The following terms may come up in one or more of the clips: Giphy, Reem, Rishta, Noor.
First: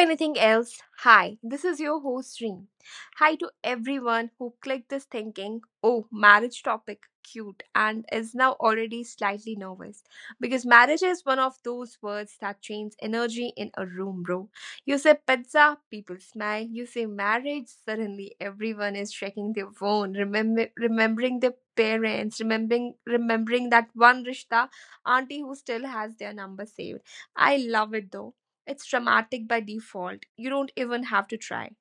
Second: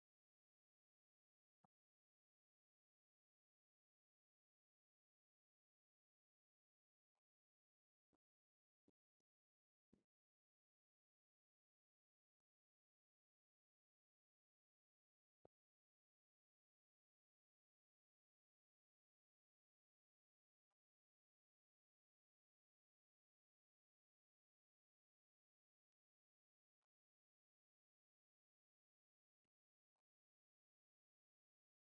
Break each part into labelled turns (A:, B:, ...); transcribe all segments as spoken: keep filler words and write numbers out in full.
A: anything else, hi, this is your host Reem. Hi to everyone who clicked this thinking, oh, marriage topic, cute, and is now already slightly nervous. Because marriage is one of those words that changes energy in a room, bro. You say pizza, people smile. You say marriage, suddenly everyone is checking their phone, remember, remembering their parents, remembering remembering that one Rishta auntie who still has their number saved. I love it though. It's dramatic by default. You don't even have to try.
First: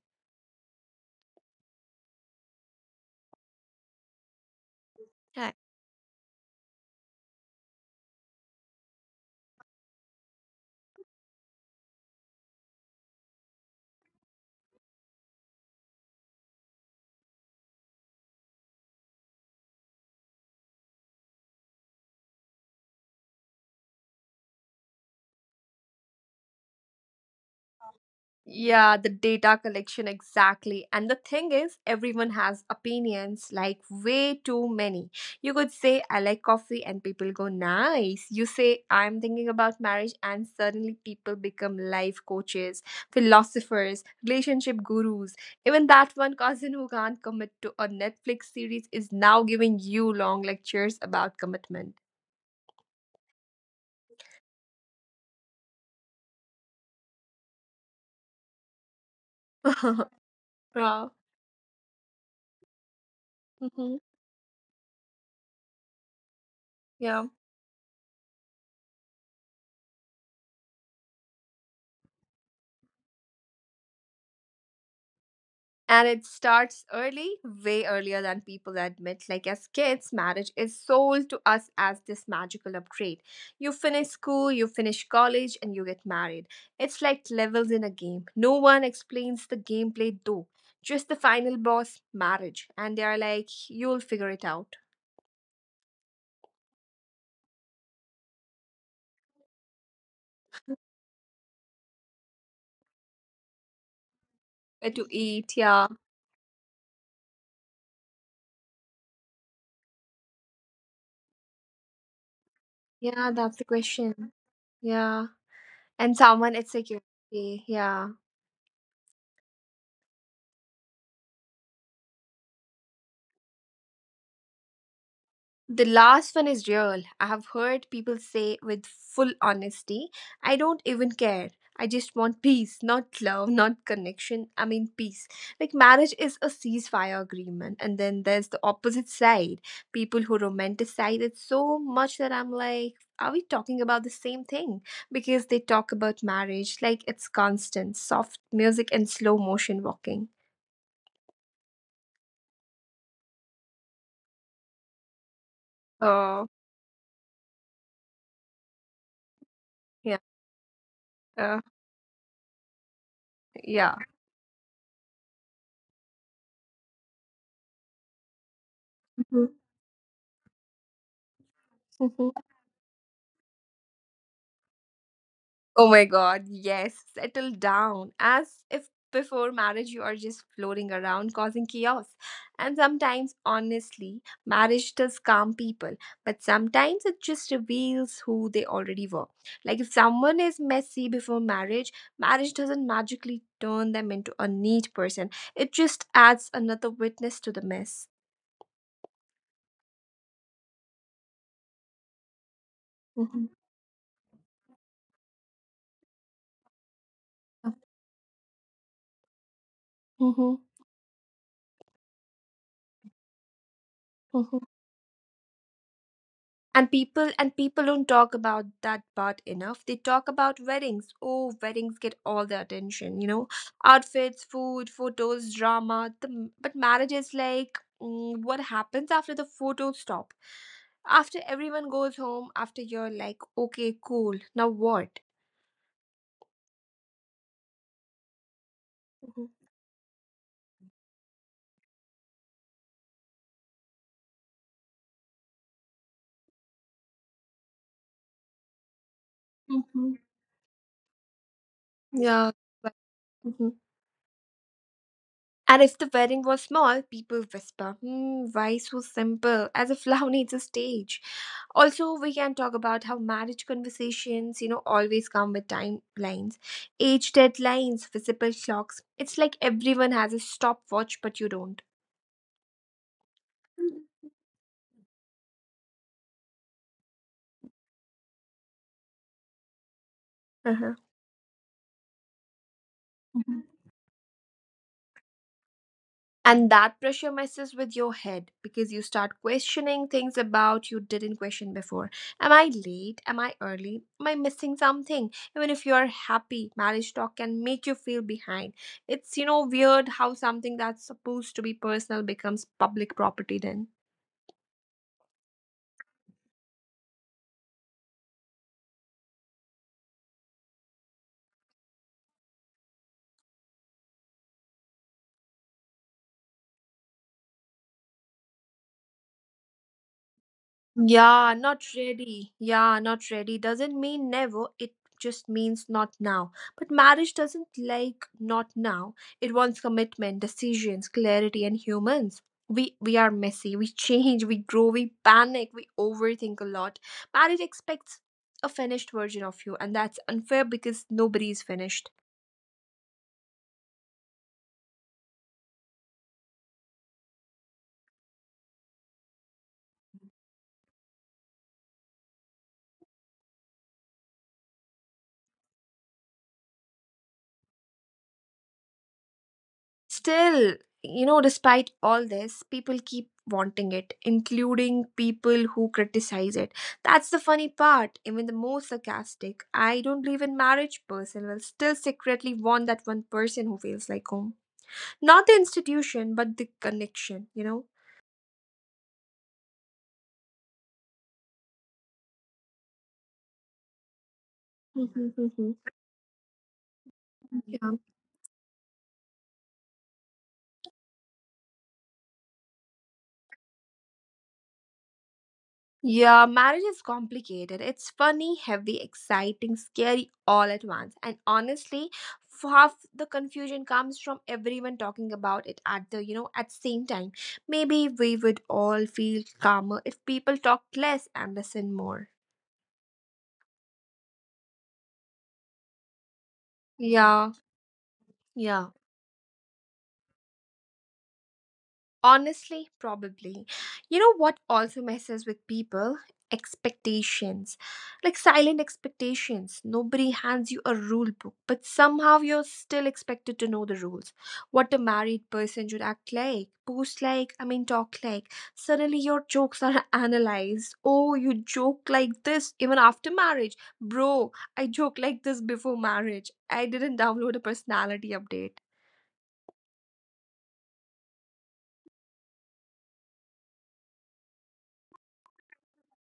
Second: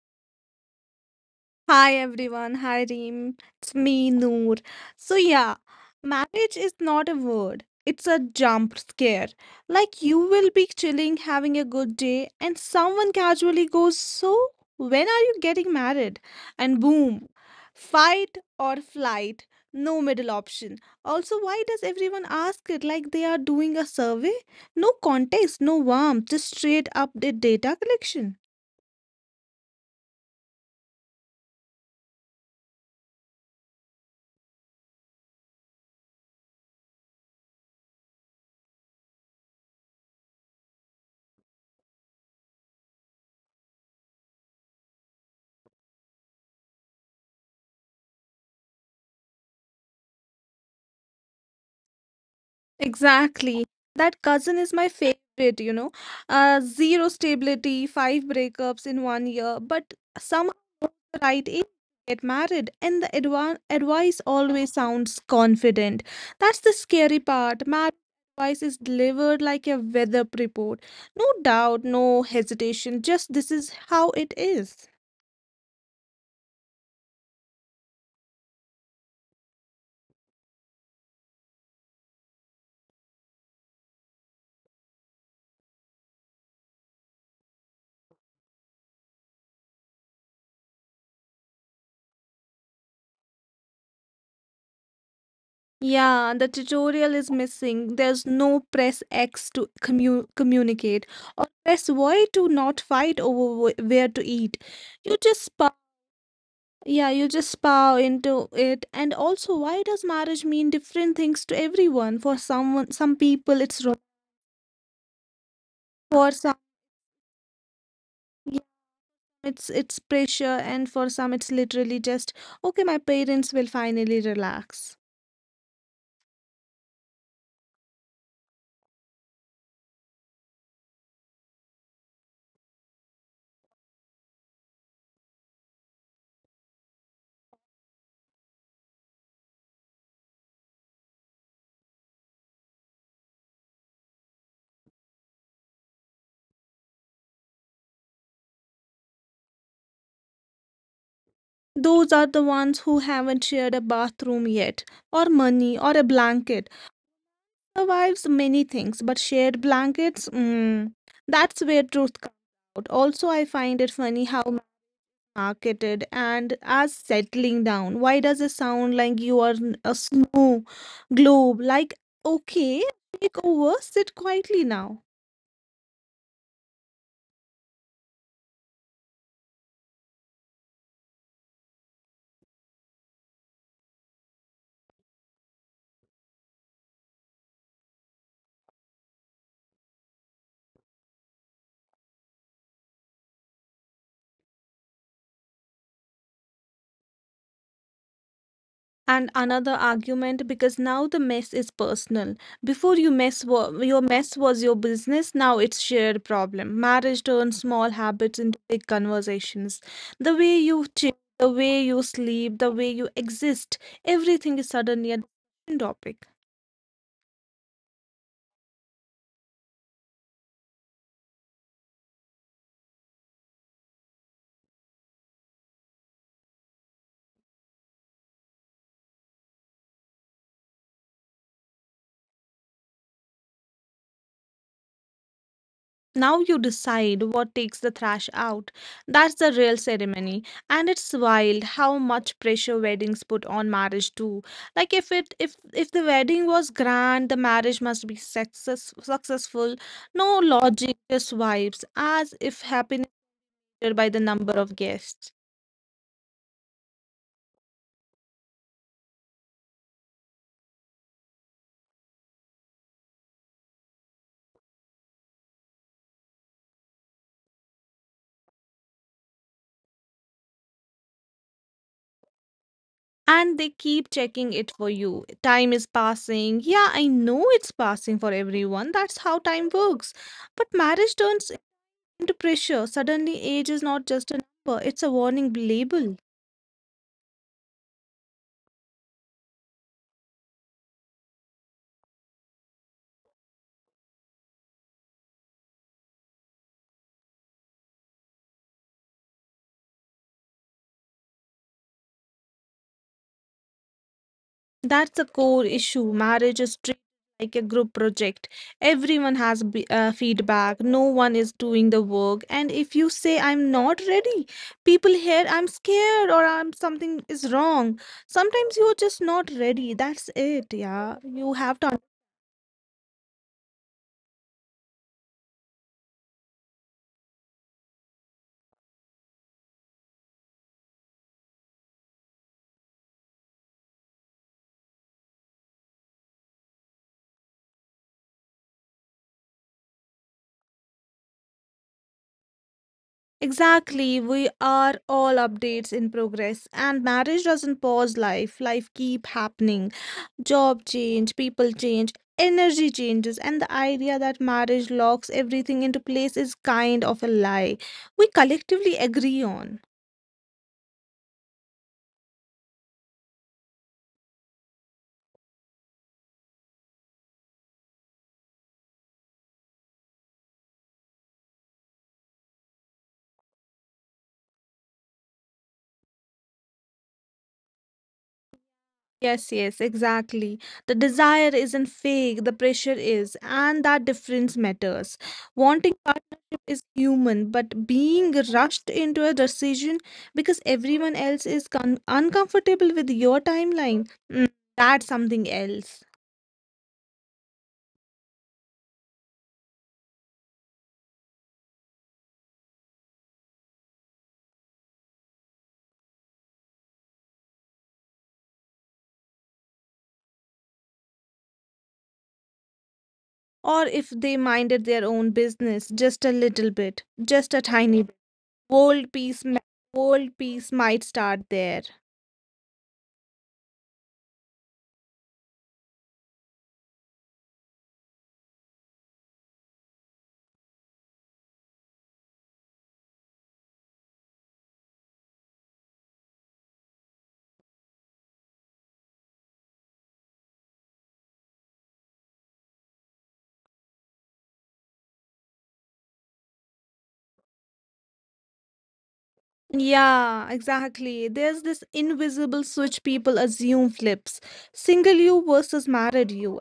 B: Hi everyone, hi Reem, it's me Noor. So,
A: Yeah,
B: yeah, marriage is not a word, it's a jump scare. Like, you will be chilling, having a good day, and someone casually goes, so, when are you getting married? And boom, fight or flight, no middle option. Also, why does everyone ask it like they are doing a survey? No context, no warmth, just straight up da- data collection.
A: yeah, the data collection exactly. And the thing is, everyone has opinions, like way too many. You could say, I like coffee, and people go, nice. You say, I'm thinking about marriage, and suddenly people become life coaches, philosophers, relationship gurus. Even that one cousin who can't commit to a Netflix series is now giving you long lectures about commitment.
B: Exactly. That cousin is my favorite, you know. Uh, zero stability, five breakups in one year, but somehow
A: Wow.
B: knows the right age to get married, and the
A: Hmm.
B: adva advice always sounds confident. That's
A: Yeah.
B: the scary part. Marriage advice is delivered like a weather report. No doubt, no hesitation, just this is how it is.
A: And it starts early, way earlier than people admit. Like, as kids, marriage is sold to us as this magical upgrade. You finish school, you finish college, and you get married. It's like levels in a game. No one explains the gameplay, though. Just the final boss, marriage. And they are like, you'll figure it out.
B: Yeah, the tutorial is missing. There's no press X to commu- communicate or press Y to not fight over wh- where to
A: Where to
B: eat.
A: eat?
B: You just
A: Yeah.
B: spa, yeah, you just spa into it. And also, why does marriage mean different things to everyone? For someone,
A: Yeah,
B: some
A: that's the
B: people, it's ro-
A: question. Yeah. And someone
B: for
A: it's
B: some,
A: security. Yeah.
B: yeah, it's it's pressure, and for some, it's literally just okay. My parents will finally relax.
A: The last one is real. I have heard people say with full honesty, I don't even care. I just want peace, not love, not connection. I mean, peace. Like, marriage is a ceasefire agreement. And then there's the opposite side, people who romanticize it so much that I'm like, are we talking about the same thing? Because they talk about marriage like it's constant, soft music, and slow motion walking.
B: Those are the ones who haven't shared a bathroom yet, or
A: Oh,
B: money, or a blanket. Survives many things, but
A: yeah.
B: shared blankets,
A: Uh,
B: mm, that's where truth comes out.
A: yeah.
B: Also, I find it funny how marketed and as settling down. Why does it sound like you are n- a snow globe?
A: Mhm.
B: Like, okay, take over, sit quietly now.
A: Oh my god, yes, settle down. As if before marriage you are just floating around causing chaos. And sometimes, honestly, marriage does calm people, but sometimes it just reveals who they already were. Like if someone is messy before marriage, marriage doesn't magically turn them into a neat person, it just adds another witness to the mess.
B: And another argument, because now the mess is personal. Before you
A: Mm-hmm.
B: mess wa- your mess was your business, now it's shared problem. Marriage turns small habits into big conversations.
A: Mm-hmm.
B: The way you chill, the way you sleep, the way you exist, everything is suddenly a discussion topic.
A: And people and people don't talk about that part enough. They talk about weddings. Oh, weddings get all the attention you know outfits, food, photos, drama the, but marriage is like, mm, what happens after the photos stop, after everyone goes home, after you're like, okay, cool, now what?
B: Now you decide what takes the thrash out.
A: Mhm.
B: That's the real ceremony. And it's wild how much pressure weddings put on marriage too. Like if it if if the wedding was grand, the marriage must be success, successful.
A: Mhm.
B: No logic, just vibes, as
A: Yeah,
B: if
A: but-
B: happiness
A: mhm.
B: measured by the number of guests.
A: And if the wedding was small, people whisper, hmm, why so simple, as if love needs a stage. Also, we can talk about how marriage conversations you know always come with timelines, age deadlines, visible clocks. It's like everyone has a stopwatch, but you don't.
B: And they keep checking it for you. Time is passing. Yeah, I know it's passing for everyone. That's how time works. But
A: Uh-huh.
B: marriage turns under pressure, suddenly
A: Mhm.
B: age is not just a number, it's a warning label.
A: And that pressure messes with your head because you start questioning things about you didn't question before. Am I late? Am I early? Am I missing something? Even if you are happy, marriage talk can make you feel behind. It's, you know, weird how something that's supposed to be personal becomes public property then.
B: That's a core issue. Marriage is treated like a group project. Everyone has b- uh, feedback, no one is doing the work. And if you say, I'm not ready, people hear, I'm scared, or I'm something is wrong. Sometimes you're just not ready. That's it. Yeah, you
A: Yeah,
B: have
A: not
B: to.
A: ready. Yeah, not ready doesn't mean never. It just means not now. But marriage doesn't like not now. It wants commitment, decisions, clarity, and humans. We we are messy. We change. We grow. We panic. We overthink a lot. Marriage expects a finished version of you, and that's unfair because nobody is finished.
B: Exactly. We are all updates in progress, and marriage doesn't pause life, life keep happening. Job change, people change, energy changes, and the idea that marriage locks everything into place is kind of a lie we collectively agree on.
A: Still, you know, despite all this, people keep wanting it, including people who criticize it. That's the funny part, even the most sarcastic. I don't believe in marriage person will still secretly want that one person who feels like home. Not the institution, but the connection, you know?
B: Yes, yes, exactly. The desire isn't fake, the pressure is, and that difference matters. Wanting
A: Mhm,
B: partnership is human, but
A: mhm.
B: being rushed into a decision because everyone else is con- uncomfortable with your timeline, mm, that's something else.
A: Yeah, marriage is complicated. It's funny, heavy, exciting, scary all at once. And honestly, half the confusion comes from everyone talking about it at the, you know, at same time. Maybe we would all feel calmer if people talked less and listen more.
B: Or if they minded their own business just a little bit, just a
A: Yeah,
B: tiny bit,
A: yeah.
B: world peace, ma- world peace might start there.
A: Honestly, probably. You know what also messes with people? Expectations. Like silent expectations. Nobody hands you a rule book, but somehow you're still expected to know the rules. What a married person should act like, post like, I mean, talk like. Suddenly your jokes are analyzed. Oh, you joke like this even after marriage. Bro, I joke like this before marriage. I didn't download a personality update.
B: Yeah, exactly. There's this invisible switch people assume flips. Single you versus married you.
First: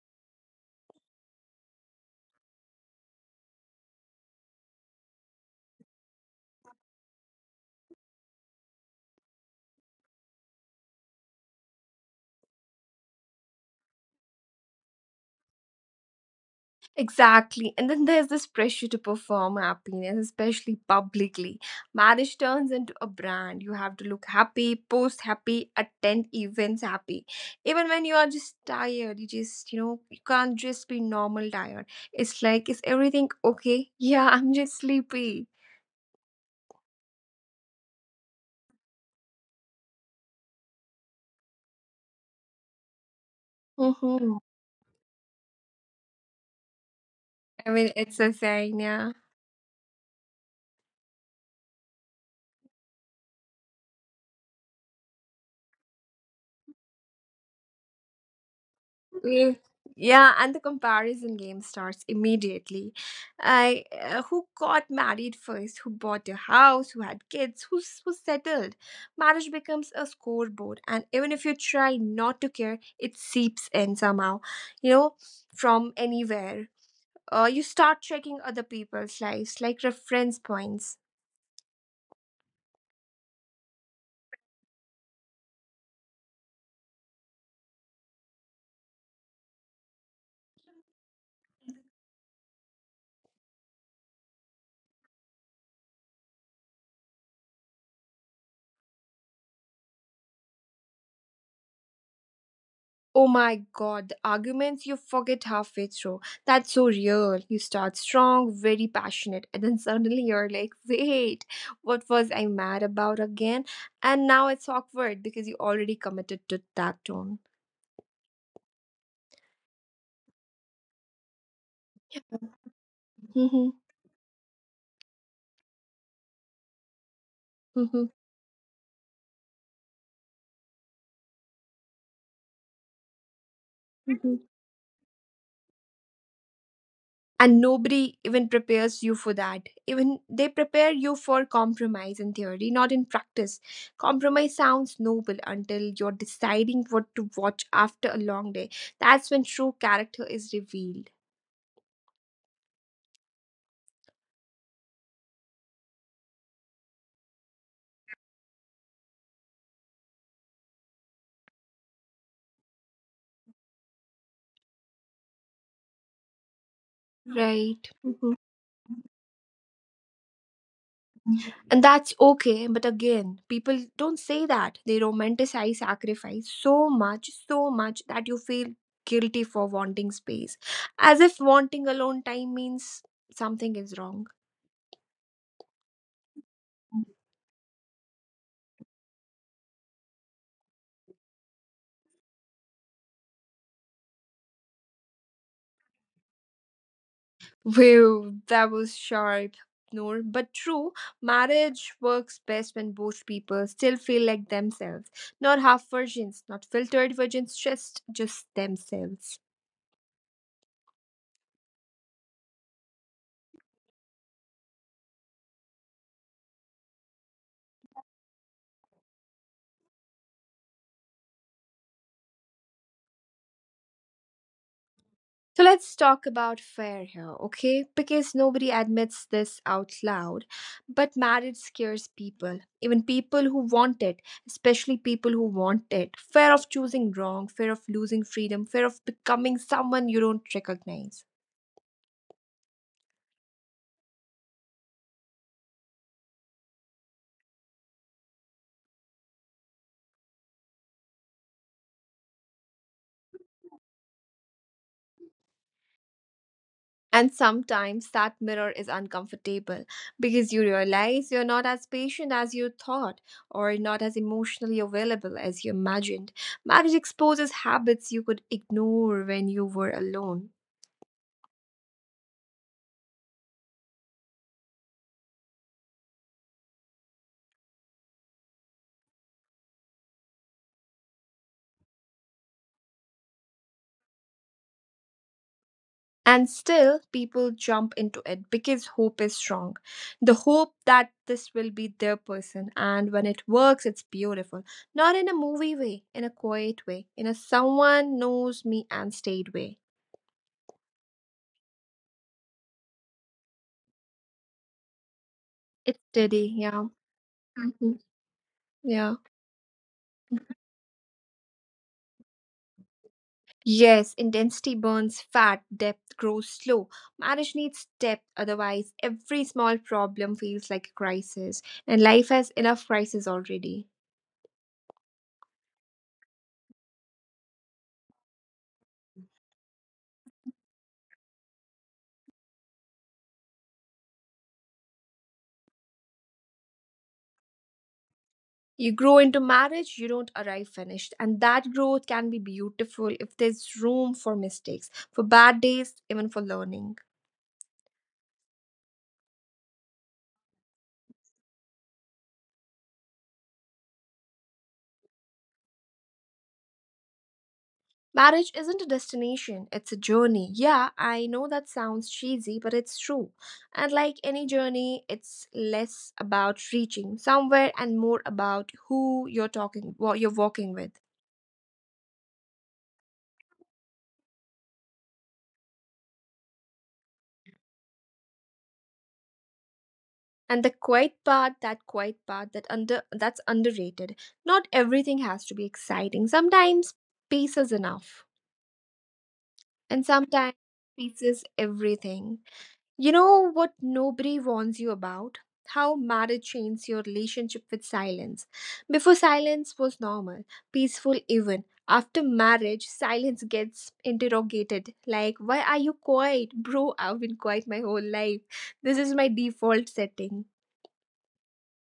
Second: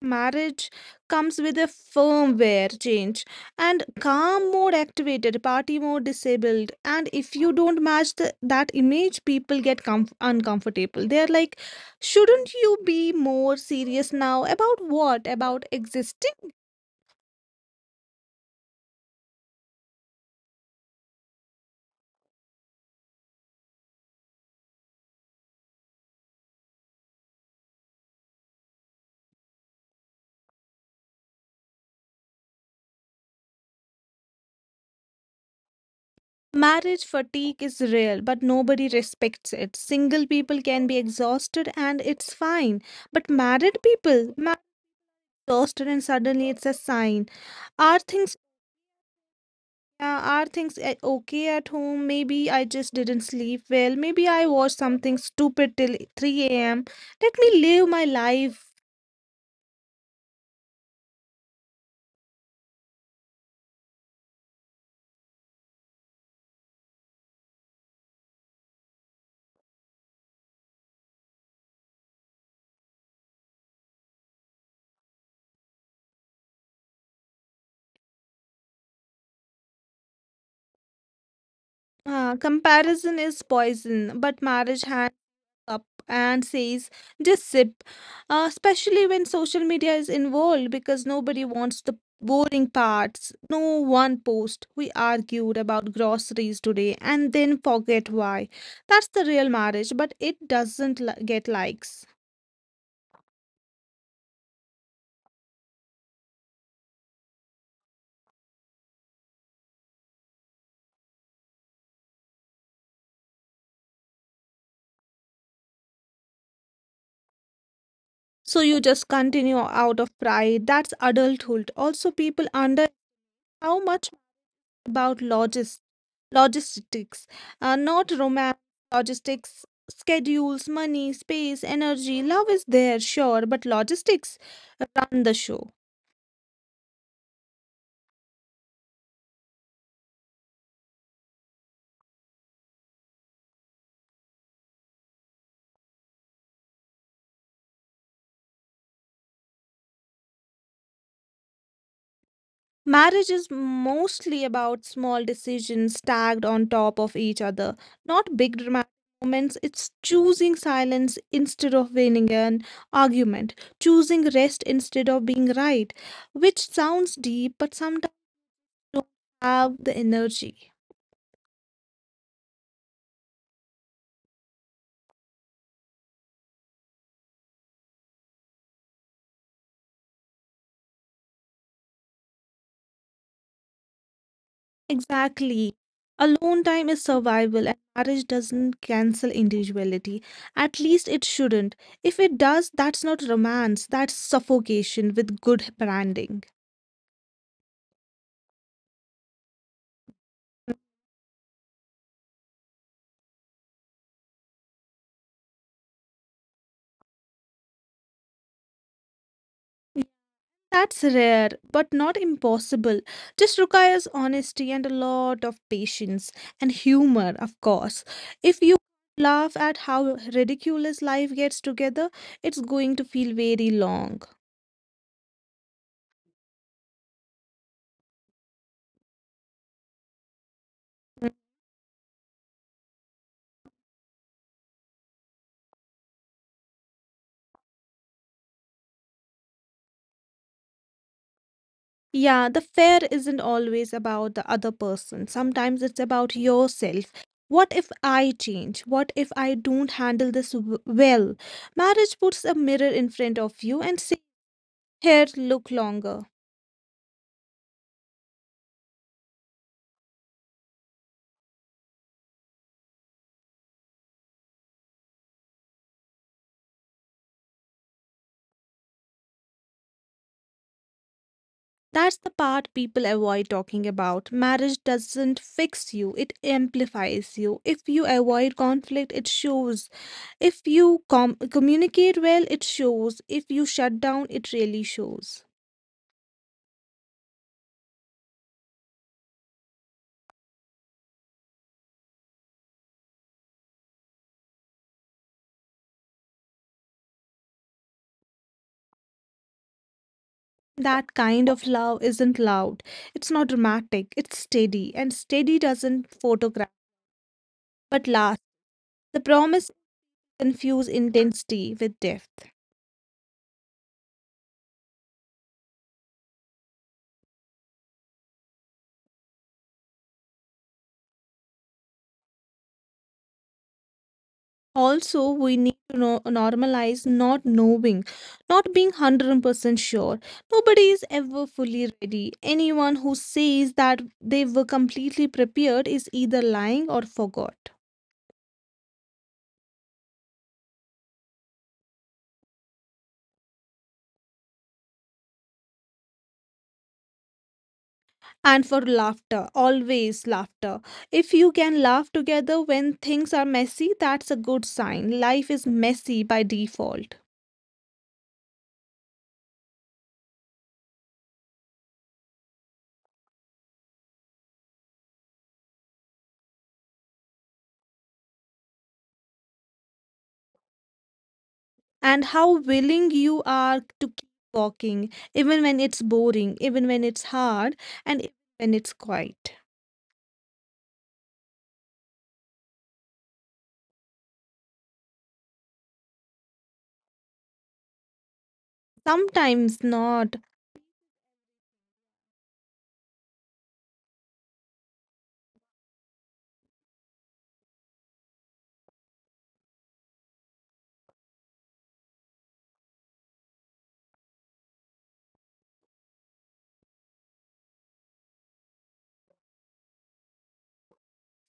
B: Marriage comes with a firmware change and calm mode activated, party mode disabled. And if you don't match the, that image, people get comf- uncomfortable. They're like, shouldn't you be more serious now? About what? About existing?
A: Exactly. And then there's this pressure to perform happiness, especially publicly. Marriage turns into a brand. You have to look happy, post happy, attend events happy. Even when you are just tired, you just, you know, you can't just be normal tired. It's like, is everything okay? Yeah, I'm just sleepy.
B: Marriage fatigue is real, but nobody respects it. Single people can be exhausted and it's fine. But married
A: Mhm.
B: people, married exhausted and suddenly it's a
A: I
B: sign.
A: mean, it's a
B: Are
A: saying,
B: things
A: yeah.
B: uh, are things uh, okay at home? Maybe I just didn't sleep well. Maybe I watched something stupid till three a m. Let me live my life.
A: We- Yeah, and the comparison game starts immediately. I uh, Who got married first, who bought a house, who had kids, who's who settled. Marriage becomes a scoreboard, and even if you try not to care, it seeps in somehow. You know, from anywhere. Uh, you start checking other people's lives like reference points.
B: Uh, comparison is poison, but marriage hand up and says, just sip, uh, especially when social media is involved because nobody wants the boring parts. No one post. We argued about groceries today and then forget why. That's the real marriage, but it doesn't li- get likes.
A: Oh my god, the arguments you forget halfway through. That's so real. You start strong, very passionate, and then suddenly you're like, wait, what was I mad about again? And now it's awkward because you already committed to that tone.
B: So you just continue out of pride. That's adulthood. Also, people
A: Mhm,
B: under how much about logis-
A: mhm,
B: logistics, uh, not romance, logistics, schedules, money, space, energy. Love is there,
A: mhm.
B: sure, but logistics run the show.
A: And nobody even prepares you for that. Even they prepare you for compromise in theory, not in practice. Compromise sounds noble until you're deciding what to watch after a long day. That's when true character is revealed.
B: Marriage is mostly about small decisions stacked on top of each other, not big dramatic moments. It's choosing silence instead of winning an argument, choosing rest instead of being right, which
A: Right.
B: sounds
A: Mhm.
B: deep but sometimes don't have the energy.
A: And that's okay, but again, people don't say that. They romanticize sacrifice so much, so much that you feel guilty for wanting space. As if wanting alone time means something is wrong.
B: Exactly. Alone time is survival, and marriage doesn't cancel individuality. At least it shouldn't. If it does, that's not romance, that's suffocation with good branding.
A: Wow, that was sharp, Noor. But true, marriage works best when both people still feel like themselves. Not half versions, not filtered versions, just just themselves.
B: That's rare, but not impossible. Just requires honesty and a lot of patience and humor, of course. If you laugh at how ridiculous life gets together, it's going to feel very long.
A: So let's talk about fair here, okay? Because nobody admits this out loud. But marriage
B: Mm.
A: scares people, even people who want it, especially people who want it. Fear of choosing wrong, fear of losing freedom, fear of becoming someone you don't recognize.
B: Yeah, the fear isn't always about the other person. Sometimes it's about yourself. What if I change? What if I don't handle this w- well? Marriage puts a mirror in front of you and says, here, look longer.
A: And sometimes that mirror is uncomfortable because you realize you're not as patient as you thought, or not as emotionally available as you imagined. Marriage exposes habits you could ignore when you were alone.
B: That's the part people avoid talking about. Marriage doesn't fix you, it amplifies you. If you avoid conflict, it shows. If you com- communicate well, it shows. If you shut down, it really shows.
A: And still, people jump into it because hope is strong. The hope that this will be their person. And when it works, it's beautiful. Not in a movie way, in a quiet way, in a someone knows me and stayed way.
B: That kind of love isn't loud. It's not dramatic. It's steady.
A: It's
B: And
A: steady,
B: steady
A: yeah.
B: doesn't photograph,
A: Mhm.
B: but
A: Yeah.
B: last. The promise confuse intensity with depth.
A: Yes, intensity burns fat, depth grows slow. Marriage needs depth, otherwise, every small problem feels like a crisis, and life has enough crisis already.
B: Also, we need to no- normalize not knowing, not being one hundred percent sure. Nobody is ever fully ready. Anyone who says that they were completely prepared is either lying or forgot.
A: You grow into marriage, you don't arrive finished, and that growth can be beautiful if there's room for mistakes, for bad days, even for learning.
B: And for laughter, always laughter. If you can laugh together when things are messy, that's a good sign. Life is messy by default.
A: Marriage isn't a destination, it's a journey. Yeah, I know that sounds cheesy, but it's true. And like any journey, it's less about reaching somewhere and more about who you're talking what you're walking with.
B: And how willing you are to keep walking even when it's boring, even when it's hard, and even when it's quiet.
A: And the quiet part, that quiet part that under that's underrated. Not everything has to be exciting. Sometimes peace is enough. And
B: Sometimes
A: sometimes
B: not.
A: peace is everything. You know what nobody warns you about? How marriage changed your relationship with silence. Before, silence was normal, peaceful even. After marriage, silence gets interrogated. Like, why are you quiet? Bro, I've been quiet my whole life. This is my default setting.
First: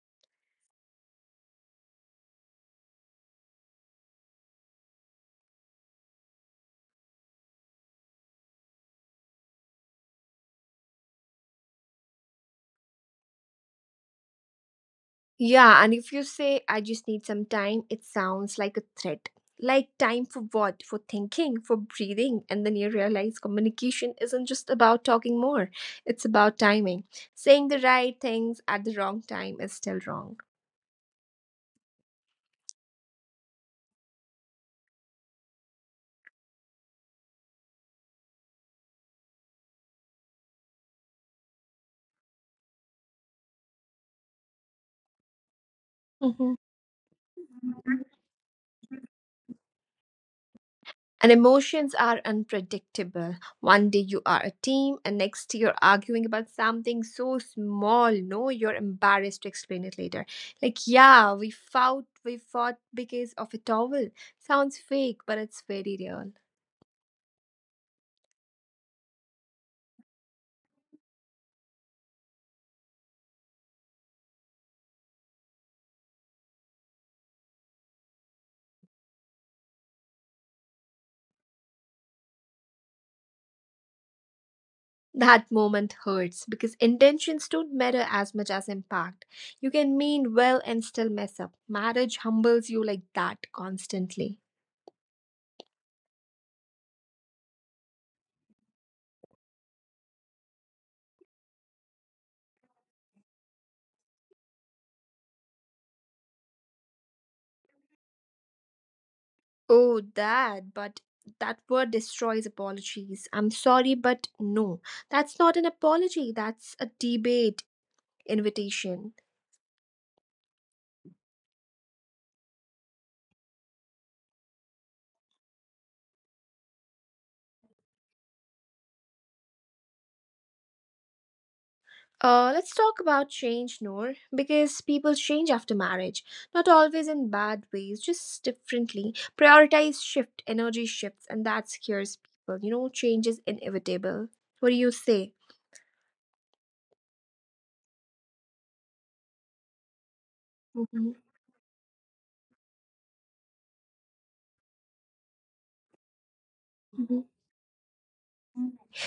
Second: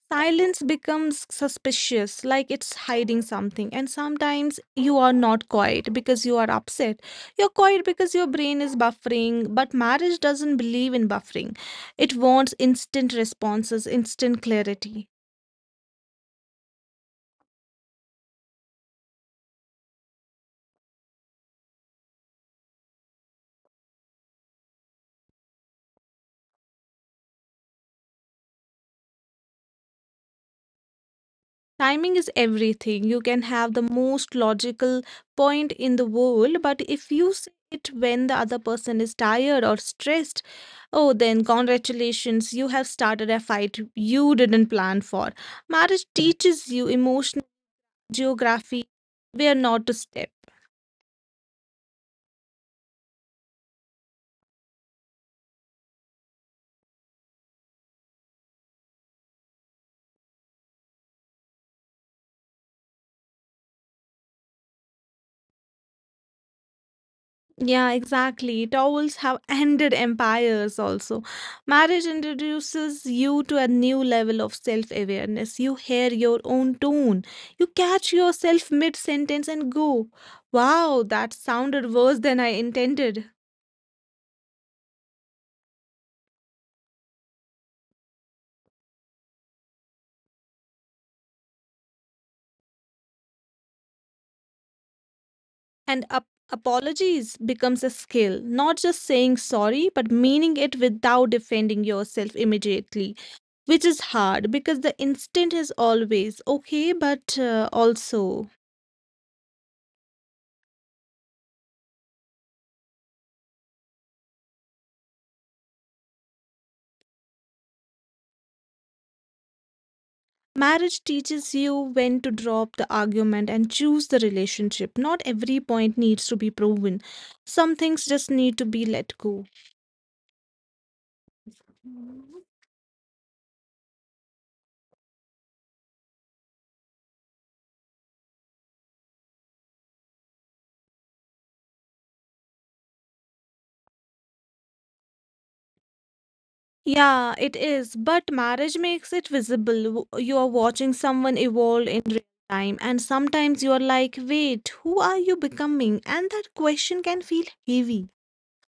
B: Silence becomes suspicious, like it's hiding something. And sometimes you are not quiet because you are upset. You're quiet because your brain is buffering, but marriage doesn't believe in buffering. It wants instant responses, instant clarity.
A: Yeah, and if you say, I just need some time, it sounds like a threat. Like time for what? For thinking, for breathing. And then you realize communication isn't just about talking more, it's about timing. Saying the right things at the wrong time is still wrong.
B: Timing is everything. You can have the most logical point in the world, but if you say it when the other person is tired or stressed, oh, then congratulations, you have started a fight you didn't plan for. Marriage
A: Mhm.
B: teaches you emotional geography, where not to step.
A: And emotions are unpredictable. One day you are a team, and next you're arguing about something so small. No, you're embarrassed to explain it later. Like, yeah, we fought, we fought because of a towel. Sounds fake, but it's very real.
B: Yeah, exactly. Towels have ended empires also. Marriage introduces you to a new level of self awareness. You hear your own tone. You catch yourself mid sentence and go, wow, that sounded worse than I intended.
A: That moment hurts because intentions don't matter as much as impact. You can mean well and still mess up. Marriage humbles you like that constantly.
B: And ap- apologies becomes a skill, not just saying sorry, but meaning it without defending yourself immediately, which is hard because the instinct is always okay, but uh, also.
A: Oh, that, but that word destroys apologies. I'm sorry, but no. That's not an apology, that's a debate invitation.
B: Marriage teaches you when to drop the argument and choose the relationship. Not every point needs to be proven. Some things just need to be let go.
A: Uh, let's talk about change, Noor, because people change after marriage. Not always in bad ways, just differently. Prioritize shift, energy shifts, and that scares people. You know, change is inevitable. What do you say?
B: Yeah, it is. But marriage makes it visible. W- You are watching someone evolve in real time, and sometimes you are like, wait, who are you becoming? And that
A: hmm
B: question can feel heavy.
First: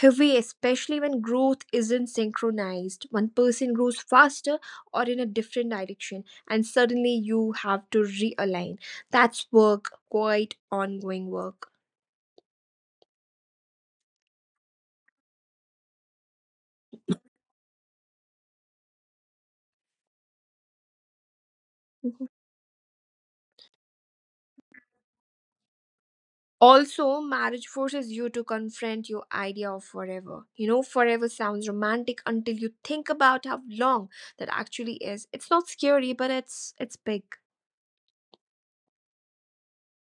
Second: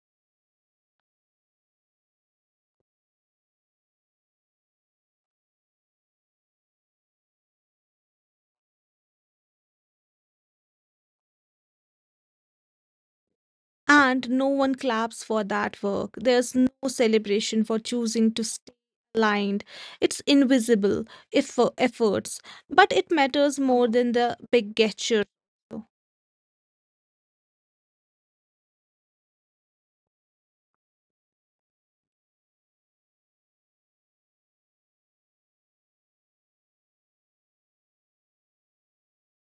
A: Heavy, especially when growth isn't synchronized. One person grows faster or in a different direction, and suddenly you have to realign. That's work, quite ongoing work.
B: And no one claps for that work. There's no celebration for choosing to stay aligned. It's invisible effo- efforts, but it matters more than the big gesture.
A: Also, marriage forces you to confront your idea of forever. You know, forever sounds romantic until you think about how long that actually is. It's not scary, but it's it's big.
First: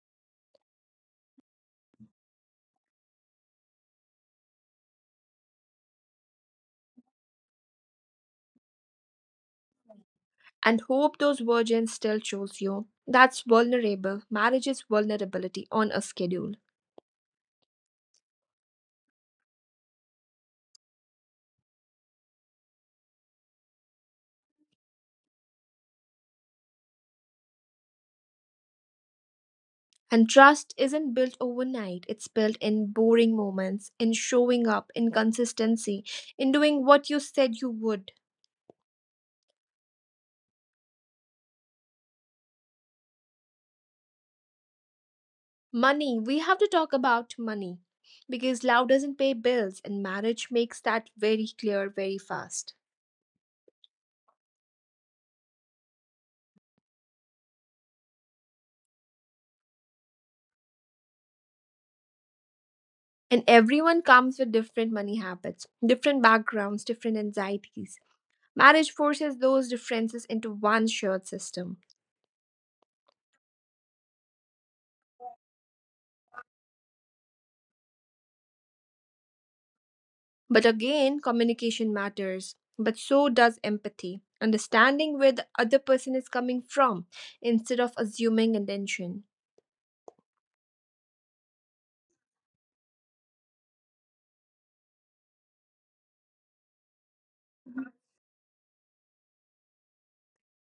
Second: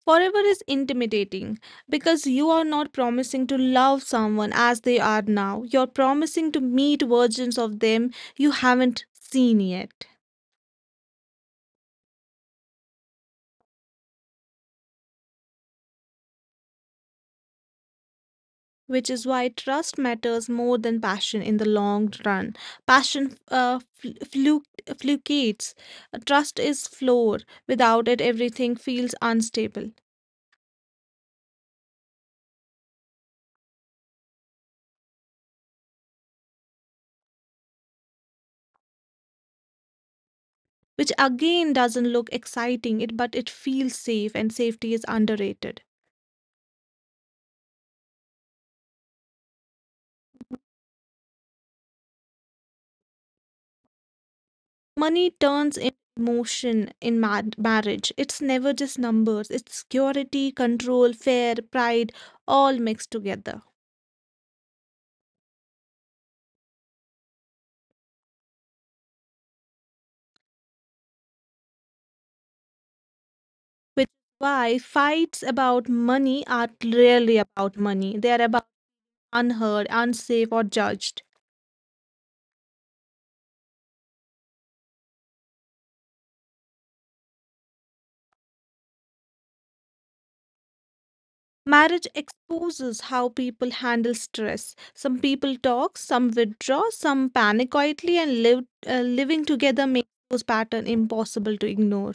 B: Forever is intimidating because you are not promising to love someone as they are now. You're promising to meet versions of them you haven't seen yet.
A: And hope those virgins still choose you. That's vulnerable. Marriage is vulnerability on a schedule.
B: Which is why trust matters more than passion in the long run. Passion uh, fl- flu- fluctuates. Trust is floor. Without it, everything feels unstable,
A: And trust isn't built overnight, it's built in boring moments, in showing up, in consistency, in doing what you said you would.
B: which again doesn't look exciting, it, but it feels safe, and safety is underrated.
A: Money, we have to talk about money because love doesn't pay bills, and marriage makes that very clear very fast.
B: Money turns in motion in ma- marriage. It's never just numbers, it's security, control, fear, pride, all mixed together.
A: And everyone comes with different money habits, different backgrounds, different anxieties. Marriage forces those differences into one shared system.
B: Which is why fights about money are rarely about money. They are about unheard, unsafe, or judged.
A: But again, communication matters. But so does empathy, understanding where the other person is coming from instead of assuming intention.
B: Marriage exposes how people handle stress. Some people talk, some withdraw, some panic quietly, and live, uh, living together makes those patterns impossible to ignore.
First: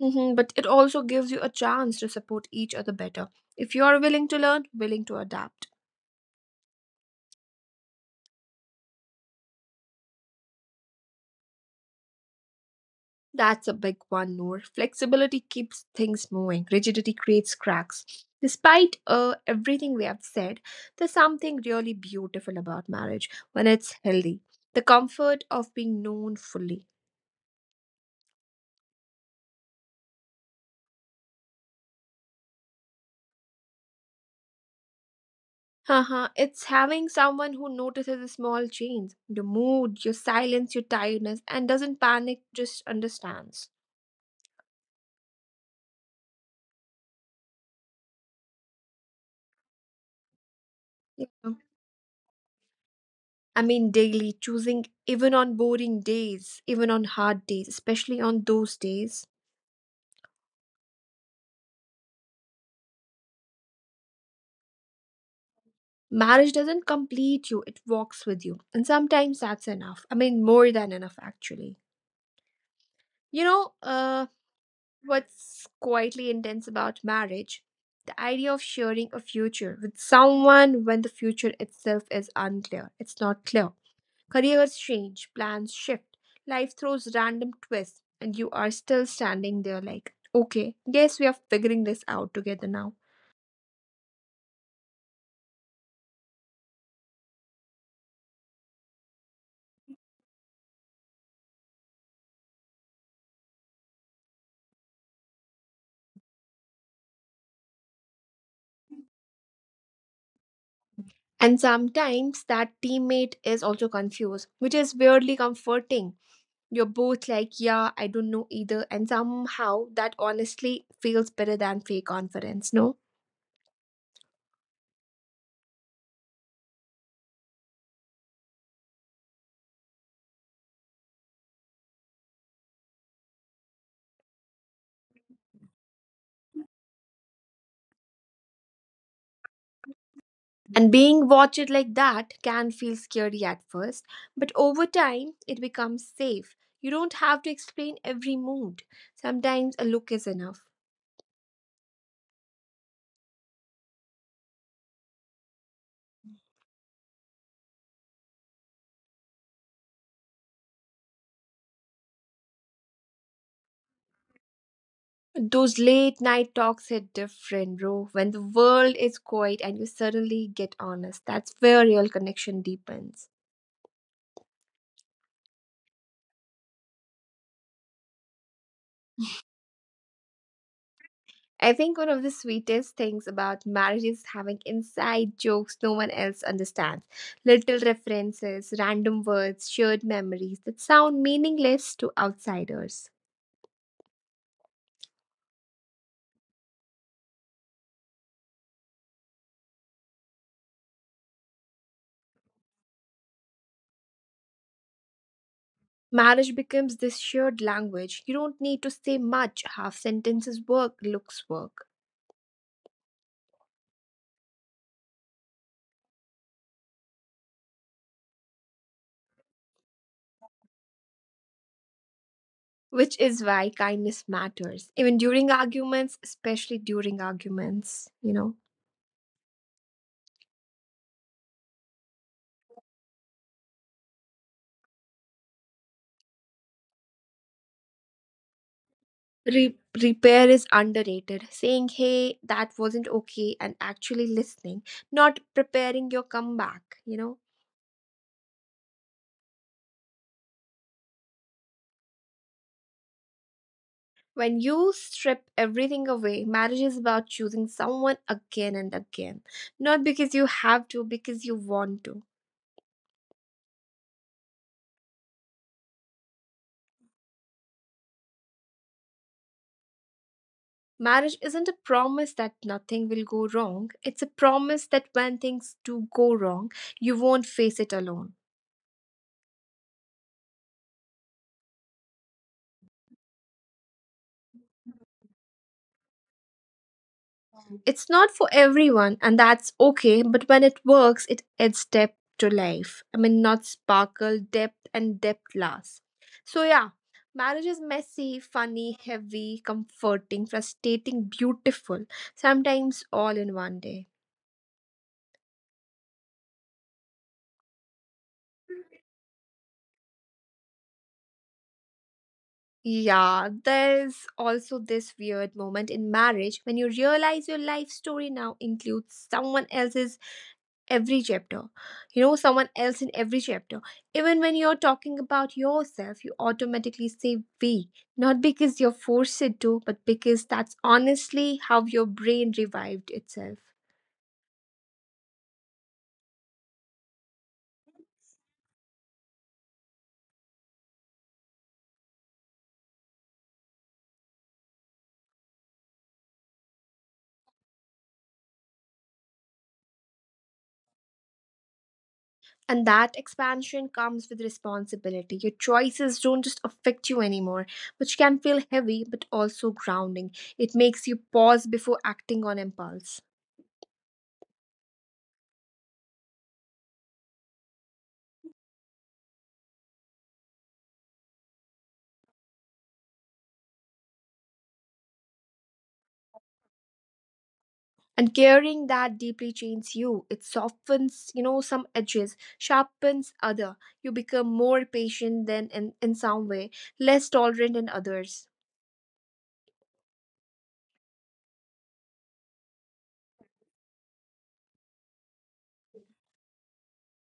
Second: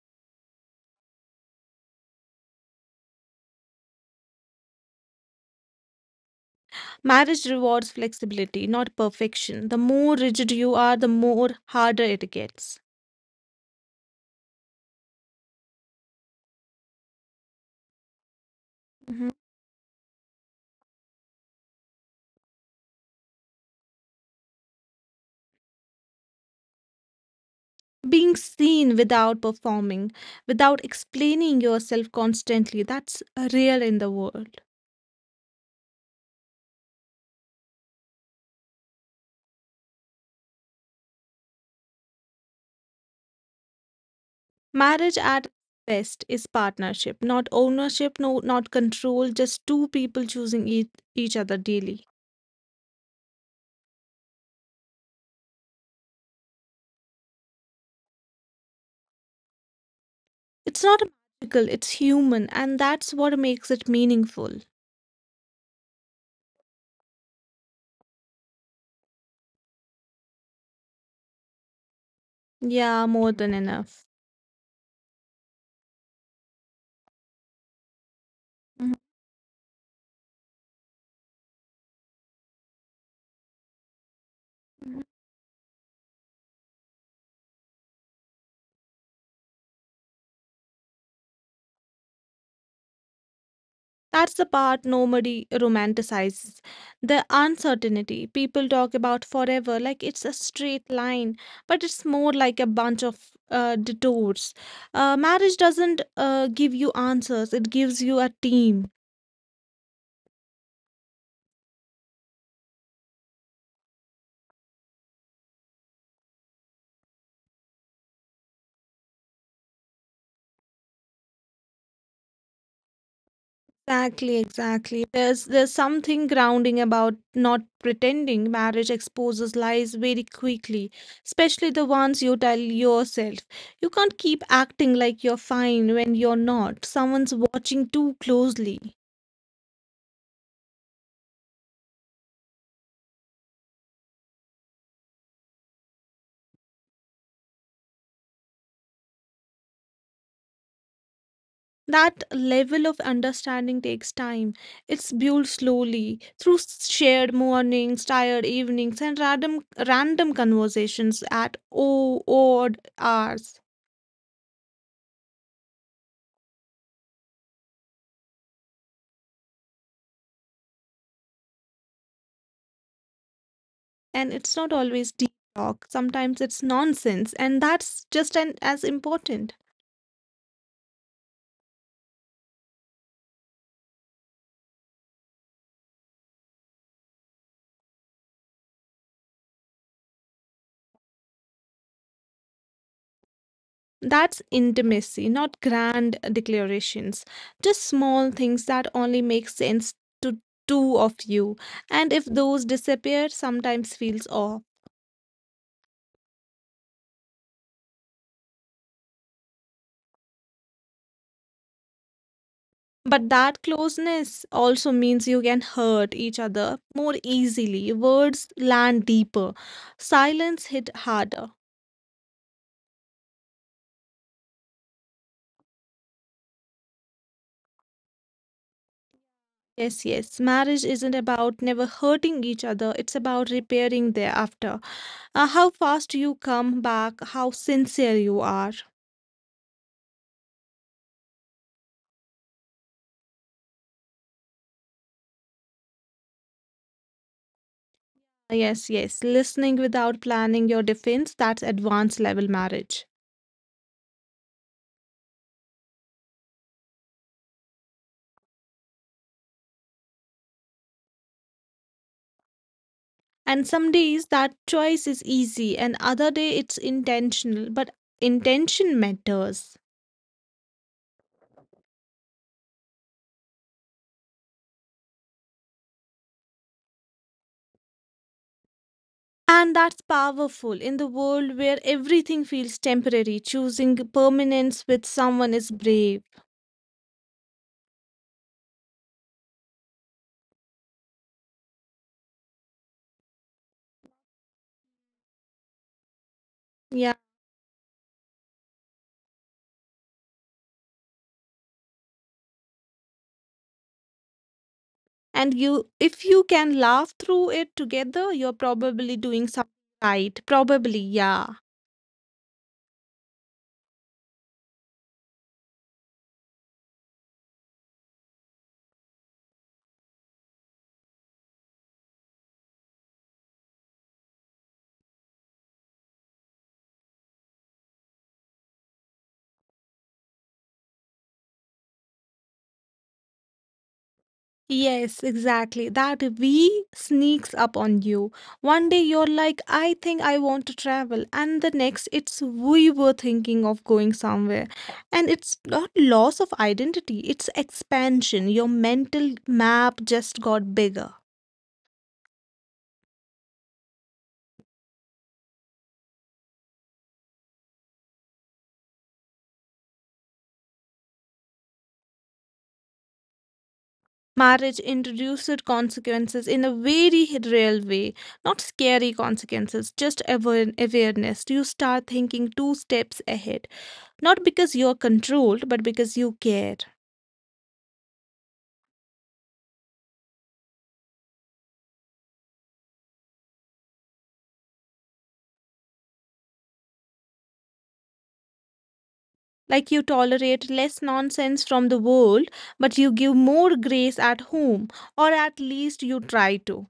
A: Mhm, but it also gives you a chance to support each other better if you are willing to learn, willing to adapt.
B: Marriage rewards flexibility, not perfection. The more rigid you are, the more harder it gets.
A: That's a big one, Noor. Flexibility keeps things moving, rigidity creates cracks. Despite uh, everything we have said, there's something really beautiful about marriage when it's healthy, the comfort of being known fully.
B: Being seen without performing, without explaining yourself constantly, that's uh, real in the world.
A: Haha, it's having someone who notices the small change, your mood, your silence, your tiredness, and doesn't panic, just understands.
B: Marriage at best is partnership, not ownership, no, not control,
A: Yeah.
B: just two people choosing each, each other daily.
A: I mean, daily, choosing even on boring days, even on hard days, especially on those days.
B: It's not magical, it's human, and that's what makes it meaningful.
A: Marriage doesn't complete you, it walks with you. And sometimes that's enough. I mean, more than enough, actually. You know,
B: Yeah, more
A: uh,
B: than enough.
A: what's quietly intense about marriage, the idea of sharing a future
B: Mhm.
A: with someone when the future itself is unclear, it's not clear. Careers change, plans shift, life throws random twists, and you are still standing there like, okay, guess we are figuring this out together now.
B: That's the part nobody romanticizes. The uncertainty people talk about forever, like it's a straight line, but it's more like a bunch of uh, detours. Uh, marriage doesn't uh, give you answers, it gives you a team.
A: And sometimes that teammate is also confused, which is weirdly comforting. You're both like, yeah, I don't know either, and somehow that honestly feels better than fake confidence. No.
B: Exactly, exactly. There's there's something grounding about not pretending marriage exposes lies very quickly, especially the ones you tell yourself. You can't keep acting like you're fine when you're not. Someone's watching too closely.
A: And being watched like that can feel scary at first, but over time it becomes safe. You don't have to explain every mood. Sometimes a look is enough.
B: That level of understanding takes time. It's built slowly through shared mornings, tired evenings, and random random conversations at odd odd hours.
A: Those late night talks hit different, bro. When the world is quiet and you suddenly get honest, that's where real connection deepens.
B: And it's not always deep talk, sometimes it's nonsense, and that's just an, as important.
A: I think one of the sweetest things about marriage is having inside jokes no one else understands. Little references, random words, shared memories that sound meaningless to outsiders.
B: That's intimacy, not grand declarations, just small things that only make sense to two of you, and if those disappear sometimes feels off.
A: Marriage becomes this shared language. You don't need to say much. Half sentences work, looks work.
B: But that closeness also means you can hurt each other more easily, words land deeper, silence hit harder.
A: Which is why kindness matters. Even during arguments, especially during arguments, you know.
B: Yes, yes. Marriage isn't about never hurting each other. It's about repairing thereafter. Uh, how fast you come back, how sincere you are.
A: Re- Repair is underrated. Saying, hey, that wasn't okay, and actually listening, not preparing your comeback, you know.
B: Yes, yes. Listening without planning your defense, that's advanced level marriage.
A: When you strip everything away, marriage is about choosing someone again and again. Not because you have to, because you want to.
B: And some days that choice is easy, and other day it's intentional, but intention matters.
A: Marriage isn't a promise that nothing will go wrong. It's a promise that when things do go wrong, you won't face it alone.
B: And that's powerful in the world where everything feels temporary. Choosing permanence with someone is brave.
A: It's not for everyone, and that's okay, but when it works, it adds depth to life. I mean, not sparkle, depth, and depth lasts. So, yeah, marriage is
B: Yeah.
A: messy, funny, heavy, comforting, frustrating, beautiful, sometimes all in one day.
B: And you, if you can laugh through it together, you're probably doing something right. Probably, yeah.
A: Yeah, there's also this weird moment in marriage when you realize your life story now includes someone else's every chapter. You know, someone else in every chapter. Even when you're talking about yourself, you automatically say we, not because you're forced to, but because that's honestly how your brain revived itself.
B: Yes, exactly, that we sneaks up on you. One day you're like, I think I want to travel, and the next it's, we were thinking of going somewhere. And it's not loss of identity, it's expansion. Your mental map just got bigger.
A: And that expansion comes with responsibility. Your choices don't just affect you anymore, which can feel heavy but also grounding. It makes you pause before acting on impulse.
B: Marriage introduced consequences in a very real way, not scary consequences, just aware- awareness. You start thinking two steps ahead, not because you're controlled, but because you care.
A: And caring that deeply changes you. It softens, you know, some edges, sharpens other. You become more patient than in, in some way, less tolerant in others.
B: Like you tolerate less nonsense from the world, but you give more grace at home, or at least you try to.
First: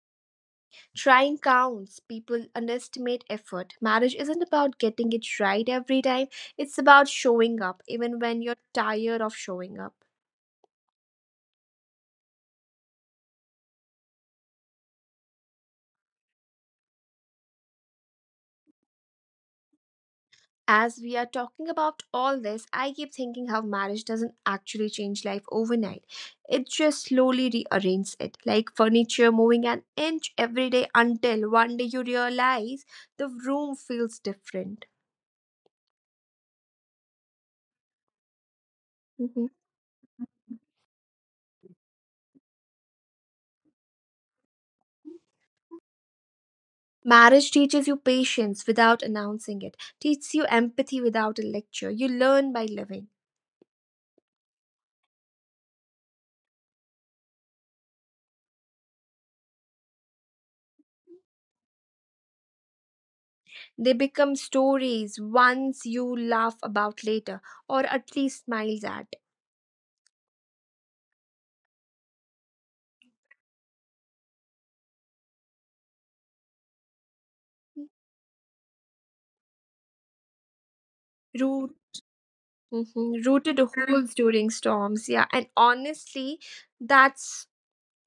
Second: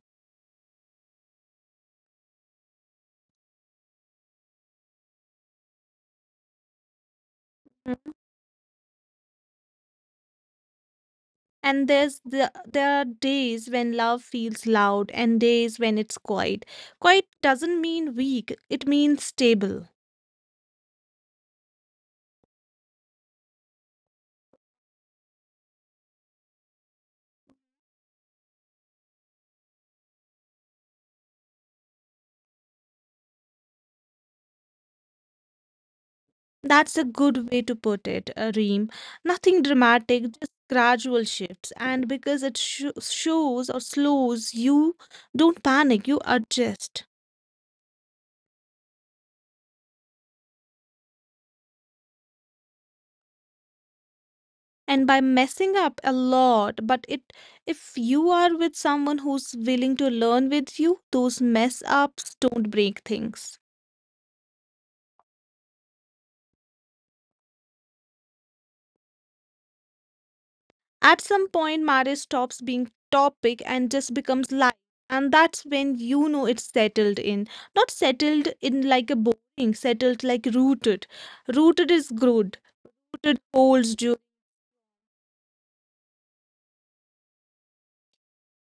A: Trying counts. People underestimate effort. Marriage isn't about getting it right every time, it's about showing up even when you're tired of showing up.
B: And there's the, there are days when love feels loud and days when it's quiet. Quiet doesn't mean weak, it means stable.
A: As we are talking about all this, I keep thinking how marriage doesn't actually change life overnight. It just slowly rearranges it, like furniture moving an inch every day until one day you realize the room feels different.
B: That's a good way to put it, uh, Reem. Nothing
A: Mhm.
B: dramatic, just gradual shifts. And because it sho shows or slows, you don't panic, you adjust.
A: Marriage teaches you patience without announcing it, teaches you empathy without a lecture. You learn by living.
B: And by messing up a lot, but it if you are with someone who's willing to learn with you, those mess ups don't break things.
A: They become stories once you laugh about later, or at least smiles at.
B: At some point, marriage stops being topic and just becomes life. And that's when you know it's settled in. Not settled in like a boring, settled like rooted. Rooted is good. Rooted
A: Hmm.
B: holds
A: Rooted
B: you.
A: holes during storms. Yeah. And honestly, that's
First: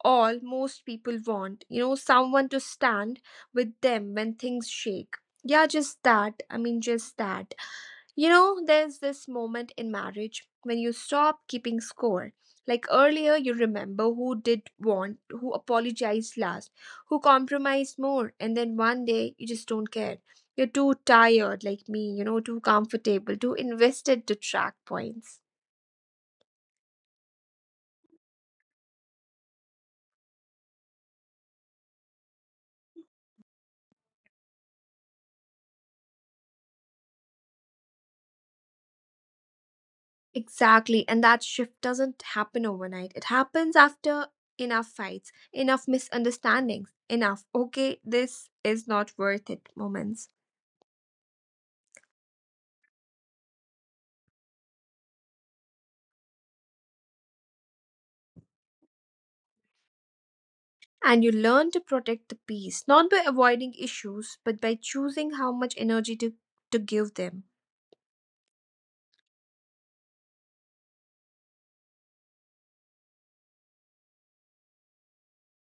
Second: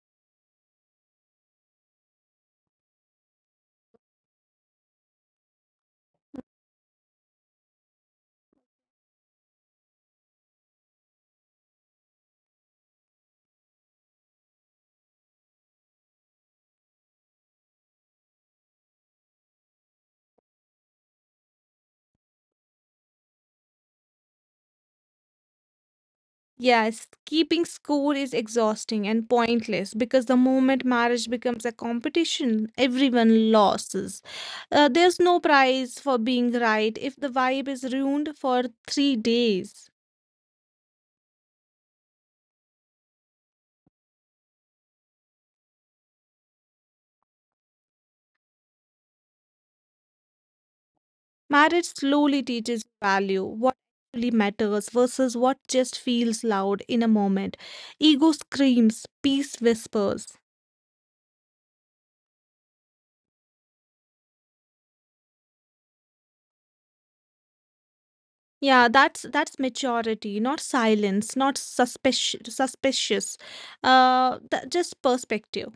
A: all most people want. You know, someone to stand with them when things shake. Yeah, just that. I mean, just that. You know, there's this moment in marriage when you stop keeping score. Like earlier, you remember who did want, who apologized last, who compromised more, and then one day you just don't care. You're too tired, like me, you know, too comfortable, too invested to track points.
B: Yes, keeping score is exhausting and pointless because the moment marriage becomes a competition, everyone loses. Uh, there's no prize for being right if the vibe is ruined for three days.
A: Exactly. And that shift doesn't happen overnight. It happens after enough fights, enough misunderstandings, enough, okay, this is not worth it moments.
B: Marriage slowly teaches value, what actually matters versus what just feels loud in a moment. Ego screams, peace whispers.
A: And you learn to protect the peace, not by avoiding issues, but by choosing how much energy to, to give them.
B: Yeah, that's that's maturity, not silence, not suspicious, suspicious, uh, th- just perspective.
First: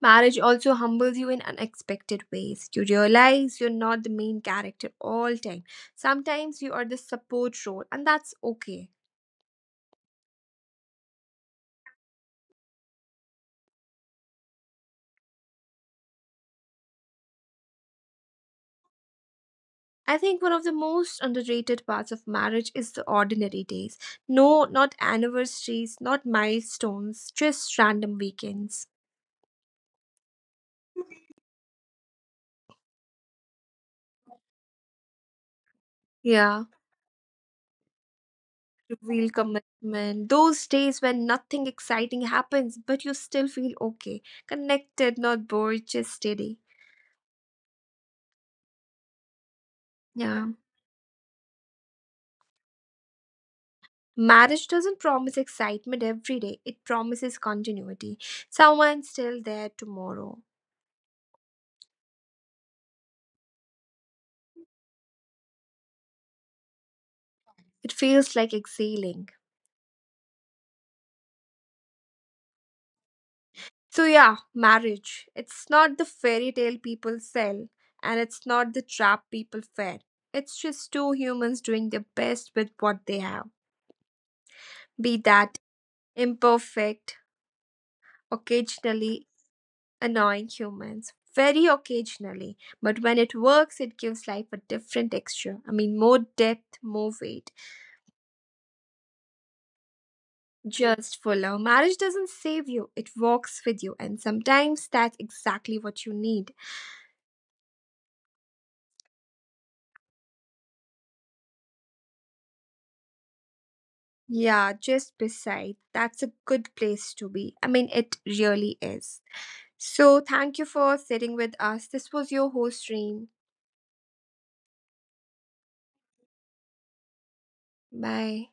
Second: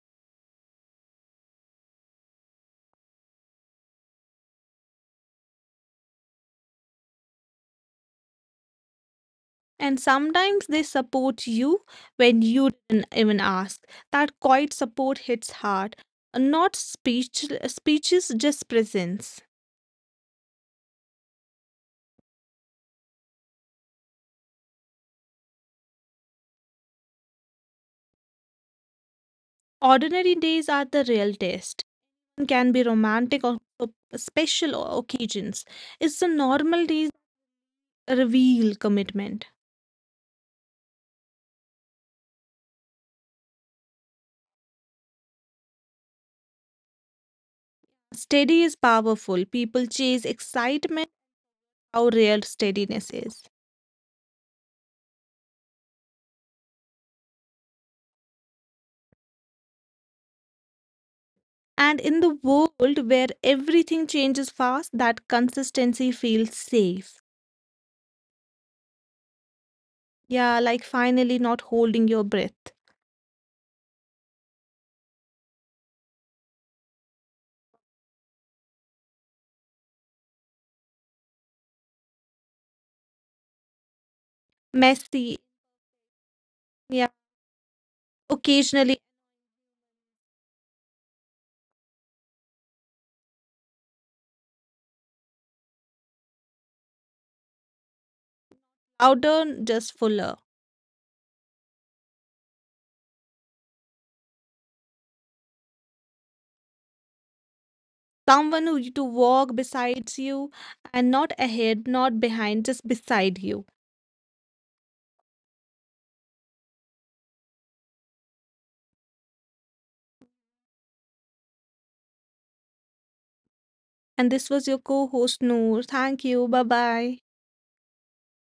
A: Marriage also humbles you in unexpected ways. You realize you're not the main character all time. Sometimes you are the support role, and that's okay.
B: And sometimes they support you when you didn't even ask. That quiet support hits hard, not speech, speeches, just presence.
A: I think one of the most underrated parts of marriage is the ordinary days. No, not anniversaries, not milestones, just random weekends.
B: Ordinary days are the real test. Can be romantic or p- special o- occasions. It's the
A: Yeah.
B: normal days that reveal
A: Real
B: commitment.
A: commitment. Those days when nothing exciting happens, but you still feel okay, connected, not bored, just steady.
B: Steady is powerful. People chase
A: Yeah.
B: excitement, how rare steadiness is.
A: Marriage doesn't promise excitement every day, it promises continuity. Someone's still there tomorrow.
B: And in the world where everything changes fast, that consistency feels safe.
A: It feels like exhaling.
B: Yeah, like finally not holding your breath.
A: So, yeah, marriage. It's not the fairy tale people sell, and it's not the trap people fear. It's just two humans doing their best with what they have. Be
B: Messy,
A: that
B: yeah,
A: imperfect,
B: occasionally
A: occasionally annoying humans very occasionally, but when it works, it gives life a different texture. I mean, more depth, more weight.
B: louder, just fuller.
A: Just fuller. Marriage doesn't save you, it walks with you, and sometimes that's exactly what you need.
B: Someone who you to walk beside you, and not ahead, not behind, just beside you.
A: Yeah, just beside. That's a good place to be. I mean, it really is. So, thank you for sitting with us. This was your host, Reem.
B: And this was your co host, Noor. Thank you. Bye bye.
A: Bye.